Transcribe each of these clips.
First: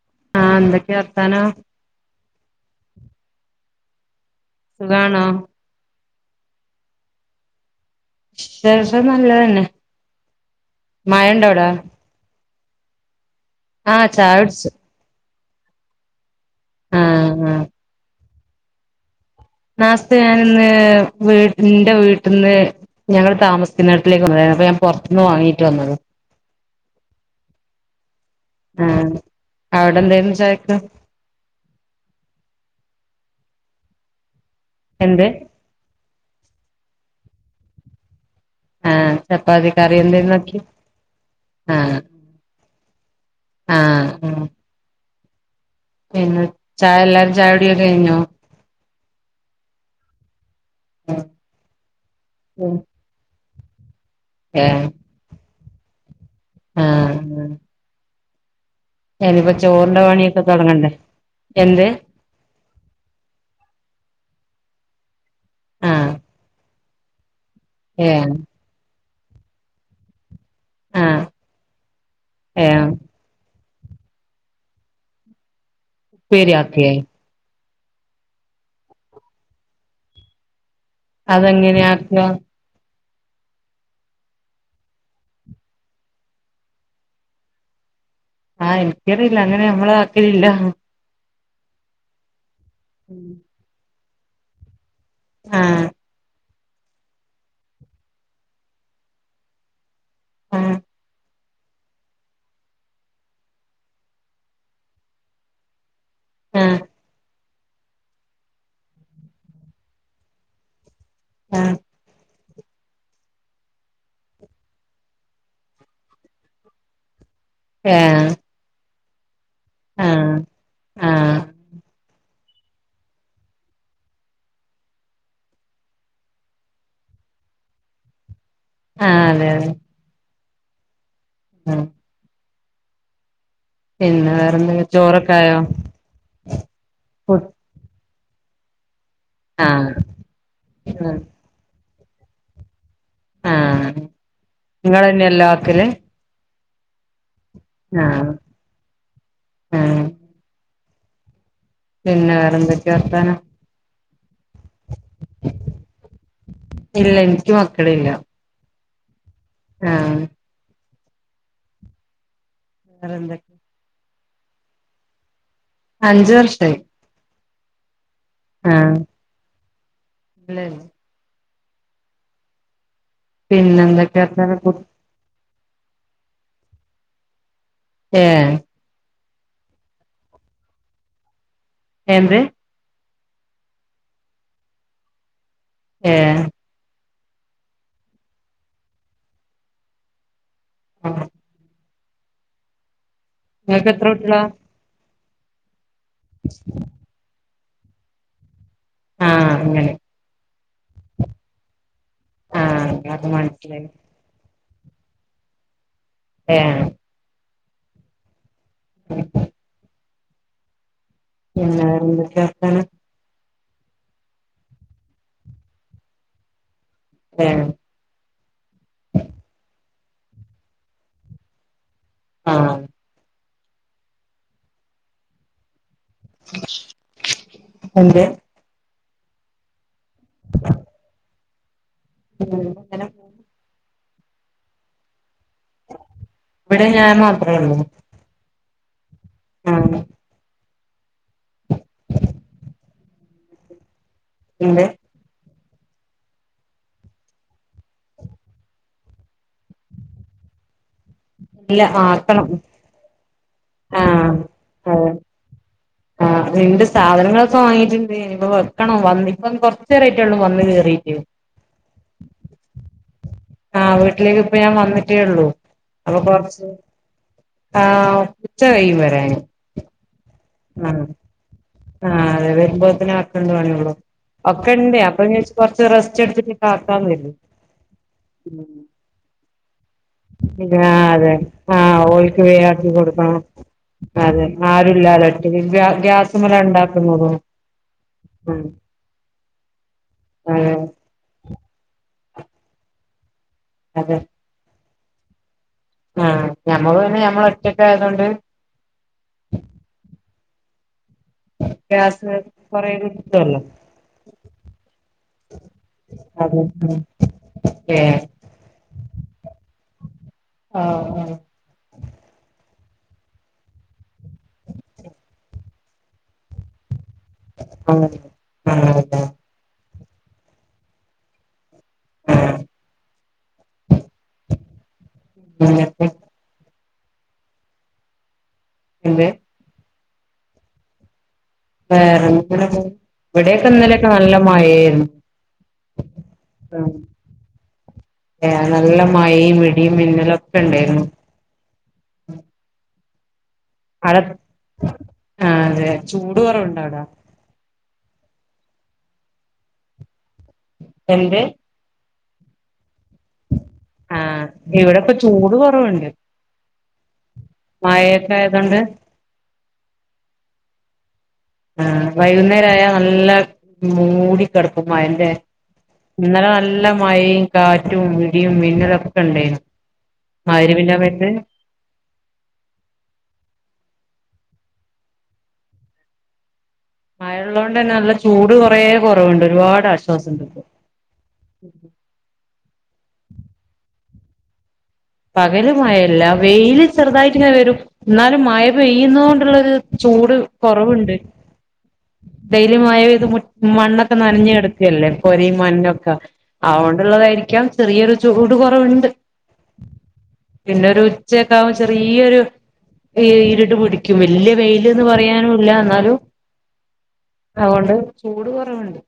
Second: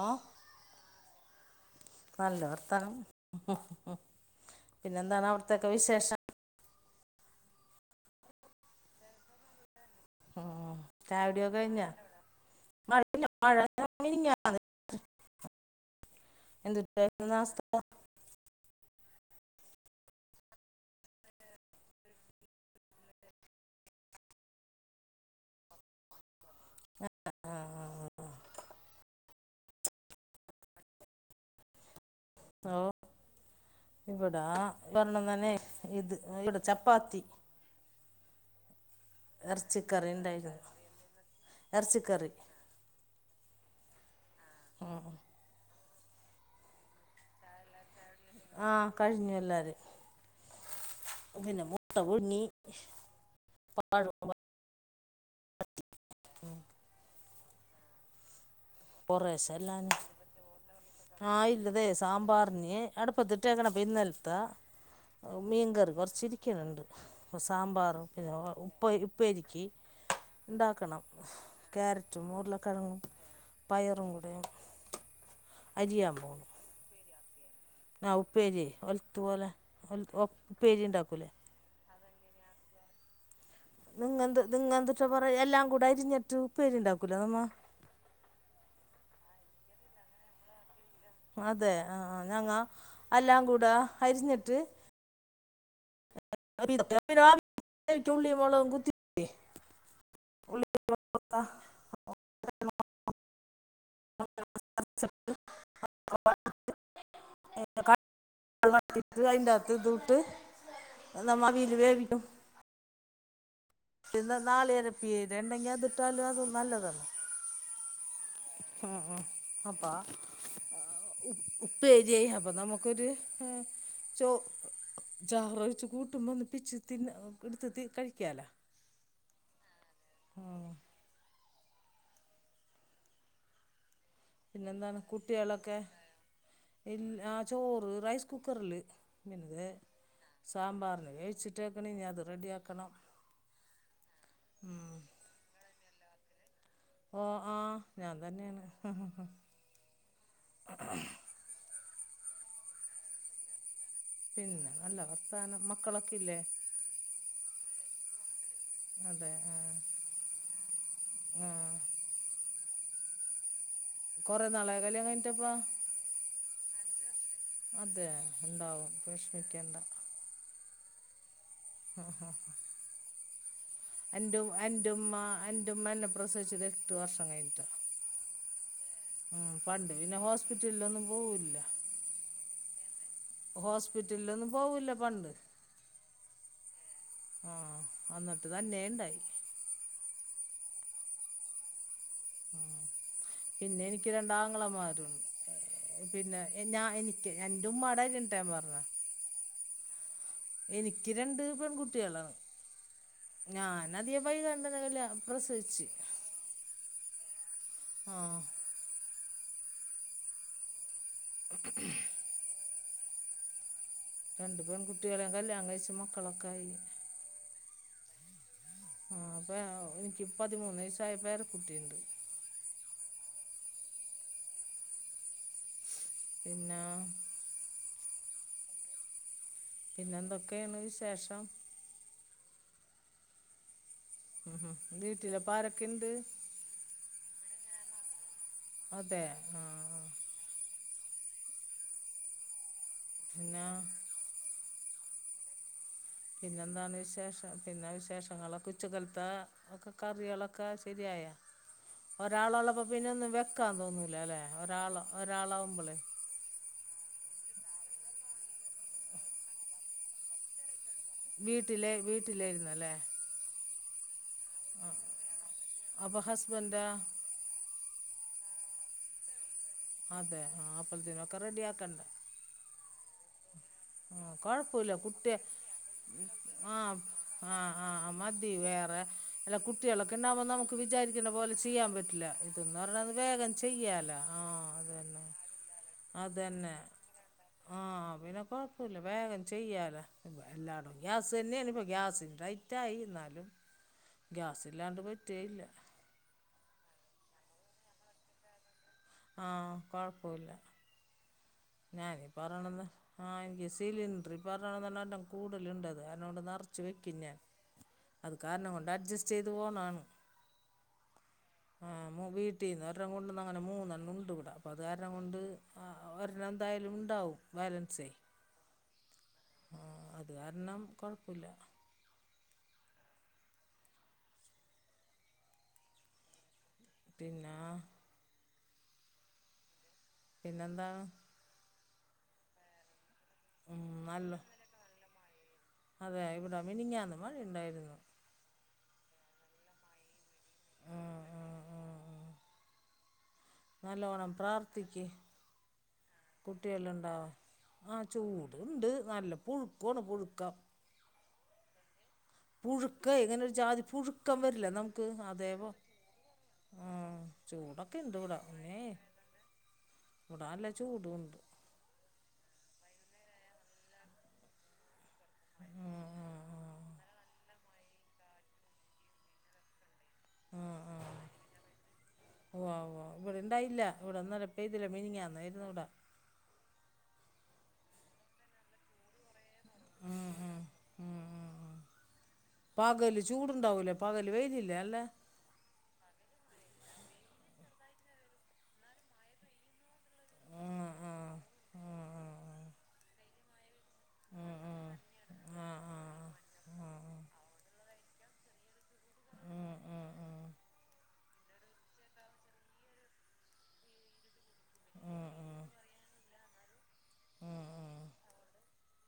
ആഹ് ആഹ് എന്തൊക്കെ വർത്താനം? നല്ല വർത്താനം സുഖാണോ പിന്നെന്താണ് അവിടത്തൊക്കെ വിശേഷം വിശേഷം നല്ലതന്നെ ഉം ചായ മഴ കുടി ഉണ്ടോ ഒക്കെ അവിടെ കഴിഞ്ഞോ മഴ ഇല്ല മഴ ആഹ് ചായ മിനിഞ്ഞാന്ന് കുടിച്ചു എന്തൂട്ടായ്നു ആഹ് ആഹ് നാസ്താ നാസ്ത ഞാനിന്ന് വീ ഇന്റെ വീട്ടിന്ന് ഞങ്ങള് താമസിക്കുന്ന വീട്ടിലേക്ക് വന്നതായിരുന്നു അപ്പ ഞാൻ പൊറത്തുന്ന് വാങ്ങിട്ട് വന്നത് ആഹ് ആഹ് ആഹ് അവിടെ എഎന്തായിരുന്നു ചായക്ക്? ഓഹ് ഇവിടാ വരെണം എന്ത് തന്നെ ഇത് ഇവിടെ ചപ്പാത്തി ആഹ് ചപ്പാത്തി കറി എർച്ചിക്കറി എന്തേരുന്നു ആക്കി ഇണ്ടായിരുന്നു ആഹ് എർച്ചിക്കറി ആഹ് ആഹ് പിന്നെ ചായ എല്ലാരും ചായുടിയൊക്കെ കഴിഞ്ഞോ? ആഹ് കഴിഞ്ഞു എല്ലാരേം പിന്നെ മുട്ട പുഴുങ്ങി പഴവും വാട്ടി ഏഹ് പ [unintelligible] ആഹ് ആഹ് കൊറേശെ എല്ലാ ചോറിന്റെ പണിയൊക്കെ തുടങ്ങണ്ടേ ആഹ് ഇല്ലതെ എന്ത് സാമ്പാറിന് അടുപ്പത്തിട്ടേക്കണെ അപ്പം ഇന്നലത്തെ മീൻകറി ആഹ് കൊറച്ചിരിക്കണണ്ട് ഇപ്പ സാമ്പാറും ഏഹ് [unintelligible] ഉപ്പേ ഉപ്പേരിക്ക് ഇണ്ടാക്കണം ആഹ് ക്യാരറ്റും ഏഹ് ഉർളക്കെഴങ്ങും പയറും കൂടെ അരിയാൻ പോകണം ഉപ്പേരി ആക്കേ ആ ഉപ്പേരി ഒലത്തുപോലെ ഉപ്പേരി ഇണ്ടാക്കൂലെ അതെങ്ങനെയ ആക്കാ? നിങ്ങെന്ത് നിങ്ങെന്ത്‌ട്ടാ പറയാ എല്ലാം കൂടെ അരിഞ്ഞിട്ട് ഉപ്പേരിണ്ടാക്കൂലാ നമ്മ ആഹ് ഇൻക്കറിയില്ല അങ്ങനെ ഞമ്മളാക്കലില്ല അതെ ആഹ് ആഹ് ഞങ്ങ എല്ലാം കൂടെ അരിഞ്ഞിട്ട് ആഹ് [inaudible] ആഹ് അഹ് [inaudible] [unintelligible] ആഹ് അതിനകത് ഇതുട്ട് നമ്മ ആഹ് ആവീല് വേവിക്കും പിന്ന നാളി അരപ്പിയത് ഇണ്ടെങ്കിൽ അത്തിട്ടാലും അത് നല്ലതാണ്. ഏഹ് ഉം ഉം അപ്പ ആഹ് ആഹ് ഉ ആഹ് ഉപ്പേരിയായി അപ്പ നമു ക്കൊരു ച്ചോ ചാറൊഴിച്ച് കൂട്ടുമ്പോ ഒന്ന് പിച്ചി തിന്ന എടുത്ത് കഴിക്കാലോ ആഹ് അതെ അതെ ആഹ് ഉം പിന്നെ വേറെന്ത പിന്നെന്താണ് ചോറൊക്കെ ആയോ കുട്ട്യാളൊക്കെ ഇല്ല ആ ചോറ് റൈസ് കുക്കറില് പിന്നതെ ആഹ് സാമ്പാറിന് വേിച്ചിട്ട് ക്കണ് ഇനി അത് റെഡിയാക്കണം ആഹ് നിങ്ങളെന്നെ എല്ലോം ആക്കല് ഓഹ് ആഹ് ഞാൻ ആഹ് തന്നെയാണ് ആഹ് പിന്നെ വേറെന്തൊക്കെയ വർത്താനം പിന്നെ നല്ല വർത്താനം മക്കളൊക്കെ ഇല്ലേ? ഇല്ല എനിക്ക് മക്കളില്ല അതെ ആഹ് ആഹ് വേറെന്തൊ കൊറേ നാളായോ കല്യാണം കഴിഞ്ഞിട്ടപ്പാ? അഞ്ച് വർഷായി അതെ ഇണ്ടാവും ആഹ് വെഷമിക്കേണ്ട [unintelligible] അഹ് അഹ് പിന്നെന്തൊക്കെയാ അന്റു വർത്താനം അന്റുമ്മ അൻ്റെ ഉമ്മ ന്നെ പ്രസവിച്ചത് എട്ട് വർഷം കഴിഞ്ഞിട്ടാ ഏഹ് ഉം പണ്ട് പിന്നെ ഹോസ്പിറ്റലിലൊന്നും പോവുല്ല എന്ത് ഹോസ്പിറ്റലിലൊന്നും പോവൂല്ല പണ്ട് ഏഹ് ഉം ആഹ് അന്നത്തത് അന്നെ ഇണ്ടായി [unintelligible] ഉം പിന്നെ നിങ്ങൾക്ക് എത്ര എനിക്ക് കുട്ടികളാ രണ്ടാങ്ങള മാരുണ്ട് പിന്നെ ഞാ എനി എന്റെ ഉമാടാര്യ ഇണ്ടാഞാപറഞ്ഞെ ആഹ് അങ്ങനെ എനിക്ക് രണ്ട് പെൺകുട്ടികളാ ആഹ് അത് മനസ്സിലായി ഞാനധി വൈകണ്ണ്ടനകല്ല പ്രസരിച്ച് ഏഹ് ആഹ് [unintelligible] പിന്നെ വേറെന്തൊക്കെ വർത്താനം രണ്ടു പെൺ കുട്ടികളെ കല്യാണം കഴിച്ച് മക്കളൊക്കെ ആയി ഏഹ് ആഹ് ഇപ്പോ ഞങ്ങള് എനിക്ക് പതിമൂന്ന് വയസായ പേരെ കുട്ടിണ്ട് ആഹ് പിന്നെ എന്ത് പിന്നെ എന്തൊക്കെയാണ് വിശേഷം ഉം ഇങ്ങനെ ഉം ഉം വീട്ടില് ഇപ്പ ആരൊക്കെ ഇണ്ട് ഇവിടെ ഞാൻ മാത്രേ ഒള്ളൂ അതെ ആഹ് പിന്നെ എന്ത് പിന്നെ എന്താണ് വിശേഷം പിന്നെ വിശേഷങ്ങളൊക്കെ ഉച്ചക്കലത്തെ ഒക്കെ കറികള് ഒക്കെ ശരിയായൊ ഇല്ല ആക്കണം ഒരാള് ഉള്ളപ്പോ പിന്നെ ഒന്നും വെക്കാൻ തോന്നൂല ആഹ് ല്ലെ ഒരാൾ അതെ ഒരാളാവുമ്പളേ ആഹ് അതിന്റെ സാധനങ്ങളൊക്കെ വാങ്ങിട്ടുണ്ട് ഇനി ഇപ്പ വെക്കണം വന്ന് ഇപ്പം കൊറച്ച് നേരം ആയിട്ട് ഉള്ളൂ വന്ന് കേറീട്ട് വീട്ടിലെ വീട്ടിലായിരുന്നു അല്ലേ ആഹ് വീട്ടിലേക്ക് ഇപ്പ ഞാൻ വന്നിട്ടേ ഉള്ളൂ അപ്പൊ അപ്പോൾ കൊറച്ച് ഹസ്ബൻഡാ ആഹ് ഉച്ച കഴിയും വരാന് അതെ ആഹ് അപ്പൽത്തിനോക്കെ റെഡി ആ ആഹ് അതെ വരുമ്പോത്തിന് ആക്കണ്ട പണിയേ ഉള്ളൂ ആഹ് കൊഴപ്പോല്ല കുട്ടി റെസ്റ്റ് എടുത്തിട്ട് ആഹ് കാക്കാന്ന് കരുതി ആഹ് ആഹ് മതി വേറെ അല്ല കുട്ടികള ണ്ടാവുമ്പോ നമുക്ക് ആഹ് വിചാരിക്കേണ്ട അതെ പോലെ ചെയ്യാൻ ആഹ് പറ്റില്ല ഓൽക്ക് വേം ഇതൊന്ന് ആക്കി പറഞ്ഞത് വേഗം ചെയ്യാലാ ആഹ് എല്ലാരും ഒറ്റക്ക് ഗ്യാ ഗ്യാസ്മ്മെലാ ഇണ്ടാക്കുന്നതും ആഹ് അപ്പ പിന്നെ കൊഴപ്പല്ല വേഗം ചെയ്യാലൊ എ അതെ എല്ലാ ഇതും ഗ്യാസ് തന്നേണ് ഇപ്പ ഗ്യാസിന് റൈറ്റ് ആയി ഇന്നാലും അതെ ഗ്യസ് ഇല്ലാണ്ട് പറ്റേ ഇല്ല ആഹ് ഞമ്മള് പിന്നെ ഞമ്മള് ഒറ്റൊക്ക് ആയത്‌ കൊണ്ട് ആഹ് കുഴപ്പോ ഇല്ല ഞാന് ഈ ഗ്യാസ് പറയണെന്ന് കൊറേ ആഹ് കിട്ടുവല്ലോ എനിക്ക് സിലിണ്ടർ [unintelligible] കൂടലുണ്ട് അത് അതിനോണ്ട് അതെ നിറച്ച് ഉം വെക്കും ഞാൻ ഏഹ് അത് കാരണം കൊണ്ട് അഡ്ജസ്റ്റ് ചെയ്തു പോണാണ് ആഹ് ആഹ് ആഹ് മു വീട്ടിൽന്ന് ഒരെണ്ണം കൊണ്ട് വന്ന അങ്ങനെ മൂന്നെണ്ണം ഉണ്ട് ഇവിടെ അപ്പം അത് കാരണം കൊണ്ട് ആ ഇന്ന് എന്തായാലും ഉണ്ടാവും ബാലൻസേ അങ്ങനെ ആഹ് അതെ ആഹ് അത് കാരണം കെഴപ്പുല്ല ആഹ് [unintelligible] പിന്നാ പിന്നെ പിന്നെന്താ വേറെ ഇങ്ങനെ പോണ് ഇവിടെ ഒക്കെ ഇന്നലെ ഒക്കെ നല്ല മഴായിരുന്നു അതെ ഇവിടെ മിനിഞ്ഞാന്ന് മഴ ഉണ്ടായിരുന്നു ഏഹ് നല്ല മഴയും ഇടിയും മിന്നലു ഒക്കെ ഉണ്ടായിരുന്നു അവിടെ നല്ലോണം പ്രാർതിഥിക്ക് ആ അതെ ചൂട് കുറവുണ്ടോ കുട്ടിയെള് അവിടെ ഇണ്ടാവാൻ ആ ചൂടുണ്ട് നല്ല പുഴുക്കമാണ് പുഴുക്ക എന്ത് പുഴുക്ക ഇങ്ങനെരു ജാതി ആ പുഴുക്കം വരില നമുക്ക് ഇവിടെപ്പ ചൂട് അതേപോ കുറവുണ്ട് മം ചൂടൊക്കെ ഇണ്ട് മഴയൊക്കെ ഇവിടാ ആയതൊണ്ട് മഴയെ ഇവിടല്ല ചൂടുണ്ട് ആ വൈകുന്നേര ആയ നല്ല മൂടി കിടക്കും മഴന്റെ ആ ഇന്നലെ നല്ല മഴ കാറ്റും ഇടിയും മിന്നൽ ഒക്കെ ഇണ്ടയിരുന്നു ആ മഗ്രിബിന്റെ സമയത്ത് ഉവ്വ ഉവ്വ ഇവിടെ ഉണ്ടായില്ല, ഇവിടെ ഇന്നലെ പെയ്തില്ലേ മീനിഞ്ഞാന്നായിരുന്നു ഇവിടെ മഴ ഉള്ളത് കൊണ്ട് തന്നെ നല്ല ചൂട് കൊറേ കുറവുണ്ട് ഒരുപാട് ആശ്വാസം ണ്ട് ഇപ്പോ മം പകല് ചൂടുണ്ടാവലേ പകൽ വെയിലില്ലേ നല്ലല്ലേ പകല് മഴ ഇല്ല വെയില് ചെറുതായിട്ട് ഇങ്ങനെ വരും, എന്നാലും മഴ പെയ്യുന്നത് കൊണ്ടുള്ളരു ചൂട് ഉം കൊറവുണ്ട് ഉം ഉം വെയിലുംമഴ പെയ്ത് മു മണ്ണൊക്കെ ഉം നനഞ്ഞു ഉം ഉം കടക്കല്ലേ പൊരിം ഉം ആ ആ മണ്ണോക്കെ ആ ആ അതുകൊണ്ടുള്ളതായിരിക്കാം ചെറിയൊരു ചൂട് കുറവുണ്ട് മം മം പിന്നെ ഒരു ഉച്ചയകോ ആകുമ്പോ ചെറിയൊരു ഈ ഇരുട്ട് പൊടി ക്കും വല്യ വെയില് പറയാനും ഇല്ല എന്നാലു ഉം അതുകൊണ്ട് ഉം ചൂട് കുറവുണ്ട്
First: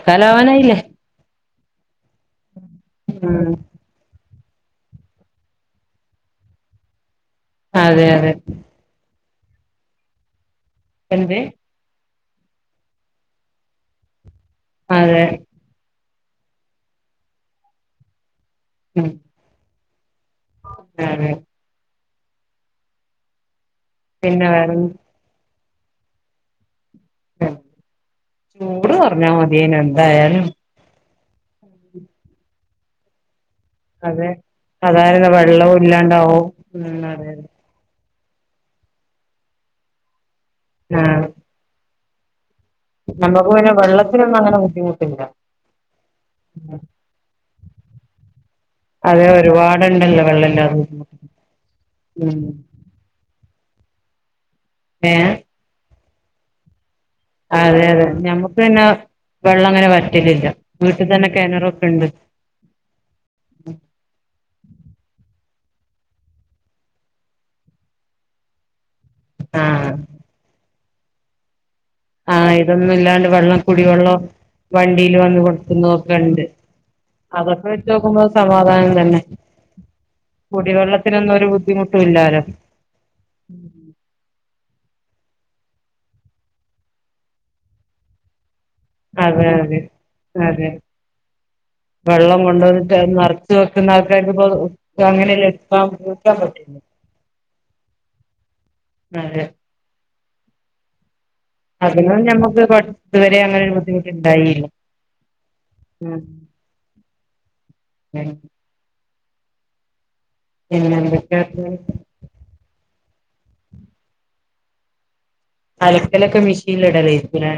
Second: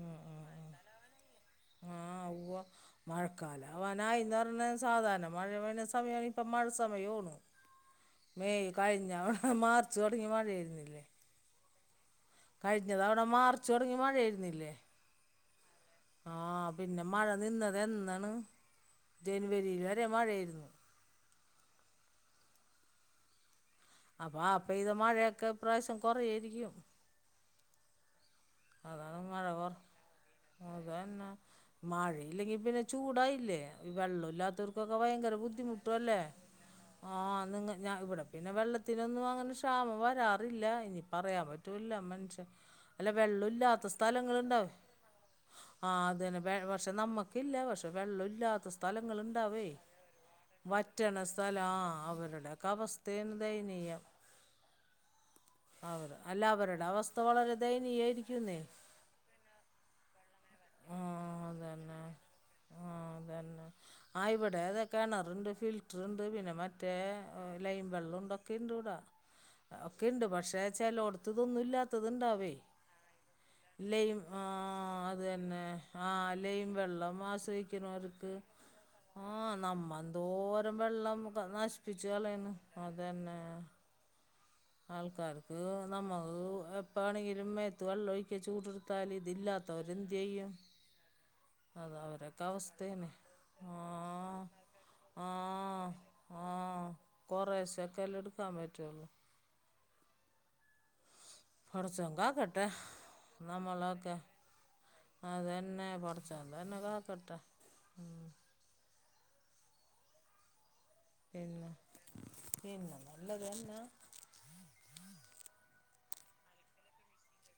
മം മം ആവാനായില്ലേ മം ആ ഉവ ഉം മഴക്കാലം അവനായിന്ന് പറഞ്ഞ സാധാരണ മഴ സമയമാണ് ഇപ്പ മഴ സമയണു അതെ അതെ കഴിഞ്ഞ അവിടെ മാർച്ച് തുടങ്ങി മഴായിരുന്നില്ലേ അതോ കഴിഞ്ഞ തവണ മാർച്ച് തുടങ്ങി മഴയായിരുന്നില്ലേ അതെ ആ പിന്നെ മഴ നിന്നത് എന്നാണ് മം ജനുവരി വരെ മഴയായിരുന്നു മം അപ്പ പിന്നെ വേറെ അപെയ്ത മഴയൊക്കെ പ്രാവശ്യം കുറായിരിക്കും ചൂട് അതാണ് കുറഞ്ഞാൽ മഴ കൊറ മതിയേനു എന്തായാലും അതന്നെ മഴ ഇല്ലെങ്കിൽ പിന്നെ ചൂടായില്ലേ വെള്ള അതെ ഇല്ലാത്തവർക്കൊക്കെ അതായിരുന്നു ഭയങ്കര വെള്ളവും ബുദ്ധിമുട്ടും അല്ലേ, ഇല്ലാണ്ടാവും ഉം ആ അതെ അതെ നിങ്ങ ഇവിടെ പിന്നെ വെള്ളത്തി ത്തിനൊന്നും അങ്ങനെ ക്ഷാമം വരാറില്ല ഇനി ആഹ് പറയാൻ പറ്റുല്ല മനുഷ്യൻ നമുക്ക് പിന്നെ വെള്ളല്ലാത്ത വെള്ളത്തിനൊന്നും അങ്ങനെ സ്ഥലങ്ങണ്ടാവേ ബുദ്ധിമുട്ടില്ല ആഹ് അതന്നെ പക്ഷെ നമ്മക്കില്ല പക്ഷെ വെള്ളം ഇല്ലാത്ത സ്ഥലങ്ങള് അതെ ഉണ്ടാവേ ഒരുപാടുണ്ടല്ലോ വെള്ളല്ലാതെ ബുദ്ധിമുട്ട് വറ്റണ സ്ഥല ആ ഉം അവരുടെകവസ്ഥ ണ്ട് ദയനീയം ഏഹ് അവര് അല്ല അവരുടെ അവസ്ഥ വളരെ ദെ അതെതെ നമക്ക് പിന്നെ വെള്ളം അങ്ങനെ വറ്റലില്ല വീട്ടിൽ തന്നെ കിണറൊക്കെ ഉണ്ട് ആഹ് അതന്നെ ആ ഇവിടെഅതെ കിണറണ്ട് ഫിൽറ്റർ ഉണ്ട് പിന്നെ മറ്റേ ലൈൻ വെള്ളം ഉണ്ടൊക്കെ ഇണ്ട്ഇവടാ ആഹ് ഒക്കെുണ്ട് പക്ഷേ ച്ചാലോടുത്തതൊന്നും ഇല്ലാത്ത ആഹ ഇതൊന്നും ഇല്ലാണ്ട് വെള്ളം ലെയം കുടിവെള്ളം ആഹ വണ്ടിയിൽ വന്ന് അത്തന്നെ കൊടുക്കുന്നതൊക്കെ ആഹ ഉണ്ട് ലെയം വെള്ളം അതൊക്കെ വെച്ച് ആശ്രയിക്കുന്ന ഓട് നോക്കുമ്പോ സമാധാനം തന്നെ ആഹ നമ്മെന്തോരം വെള്ളം കുടിവെള്ളത്തിനൊന്നും ഒരു ബുദ്ധിമുട്ടും നശിപ്പിച്ചു ഇല്ലാലോ കളയന്ന് അതനെ ആൾക്കാർക്ക് നമ്മക്ക് എപ്പാണെങ്കിലും മേത്ത് വെള്ളം ഒഴിക്ക ചൂട് ത്തല് ഇതി അതെ അതെ ഇല്ലാത്തവരെന്ത് ചെയ്യും അതെ അത് വെള്ളം അവരൊക്കെ കൊണ്ടുവന്നിട്ട് അവസ്ഥേന്നെ നിറച്ച് വെക്കുന്ന ആൾക്കാർക്ക് ആഹ് ഇപ്പോ അങ്ങനെല്ല ആഹ കുറേശേ എക്കെ അല്ലെ എടുക്കാൻ പറ്റുള്ളൂ അതെ പടച്ചോൻ അതിനും ഞമ്മക്ക് കാാക്കട്ടെ ഇതുവരെ അങ്ങനെ ഒരു നമ്മളൊക്കെ ബുദ്ധിമുട്ടുണ്ടായില്ല അതനെ പടച്ചോ അനെകകട്ട ഏയ്‌ പിന്നെന്ത്ണ്ട് പിനെ പിനെ ഒന്നുല നല്ലത്തന്നെ അലക്കലൊക്കെ മെഷീനിൽ ഇടൽ ആയിരിക്കുലെ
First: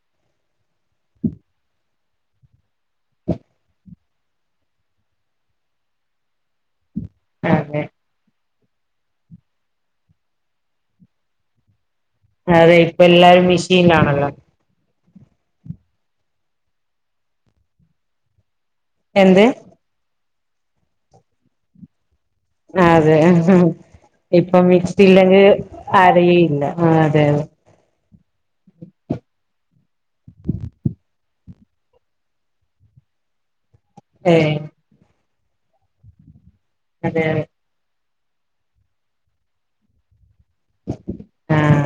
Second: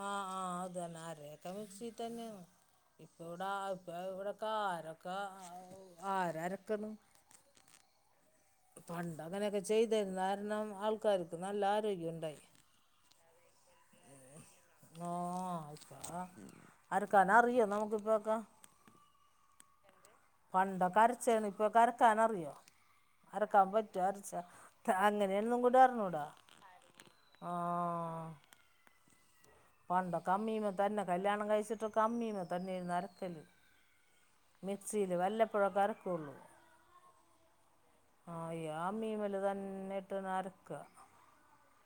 ആഹ ആഹ് അതന്നെ ആരൊക്കെ മിക്സി തന്നെയാണ് ഇപ്പ ഇവിട ഇപ്പ ഇവിടെക്ക ആാരൊക്കെ ആരാരക്കുന്നു അതെ പണ്ട് അങ്ങനെയൊക്കെ ചെയ്തരുന്ന കാരണം ആൾക്കാർക്ക് നല്ല ആരോഗ്യം ഉണ്ടായി അതെ ഇപ്പൊ എല്ലാരും മെഷീൻാണല്ലോ ആഹ അരക്കാന് അറിയോ നമുക്കിപ്പൊക്കെ എന്തെ പണ്ടൊ കരച്ചാണ് ഇപ്പൊ അരക്കാൻറിയോ അതെ അരക്കാൻ പറ്റോ അരച്ചാ ഇപ്പൊ മിക്സി ഇല്ലെങ്കിൽ അങ്ങനെയന്നും കൂടെ അറിഞ്ഞൂടാ അരയേയില്ല ആഹ് അതെ അതെ ആഹ പണ്ട് ഒക്കെ അമ്മീമ്മ തന്നെ കല്യാണം കഴിച്ചിട്ട് കമ്മീമ്മ തന്നെ ആയിരുന്നു അരക്കല് ഏയ്‌ മിക്സിയിൽ വല്ലപ്പഴും ഒക്കെ അരക്കുള്ളൂ അതെ അതെ ആഹ അ്യാ മീമല് തന്നെ ഇട്ട് അരക്ക ആഹ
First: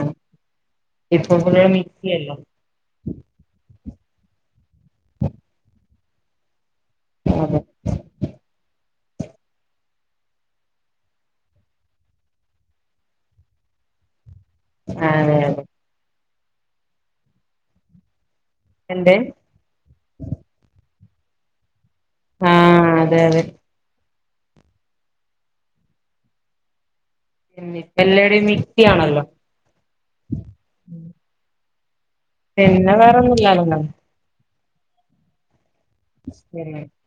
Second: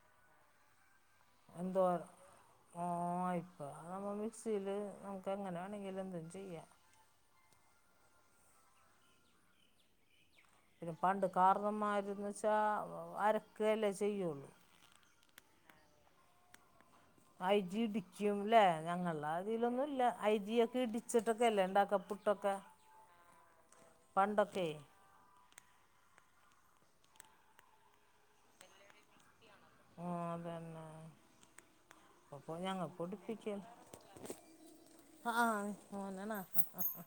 ഇപ്പൊ കൂടി മിക്സിയല്ലോ ഓ ആയിപ്പ നമ്മൾ മിക്സിയിൽ നമുക്ക് എങ്ങനൊേണമെങ്കിൽ എന്തും ചെയ്യാം ആഹ പിന്നെ പണ്ട് കാരണംമാരന്ന് വെച്ചാൽ അരക്കയല്ലേ ചെയ്യുള്ളൂ ആഹ അങ്ങനെ ഐ ജി ഇടിക്കുംല്ലെ എന്ത് ഞങ്ങള ഇതിലൊന്നും ഇല്ല ഐ ജി ഒക്കെ ഇടിച്ചിട്ടൊക്കെ അല്ലേ ഉണ്ടാക്ക പു ട് ഒക്കെ ആഹ് അതെ അതെ പണ്ടൊക്കെ ഇനിപ്പോ എലിടെ മിക്സി ആണല്ലോ ആഹ അതന്നെ പിന്നെ വേറെന്നുമ ഇല്ലോണ്ട ആഹ മോനാണോ പിന്നെ ഹഹഹാ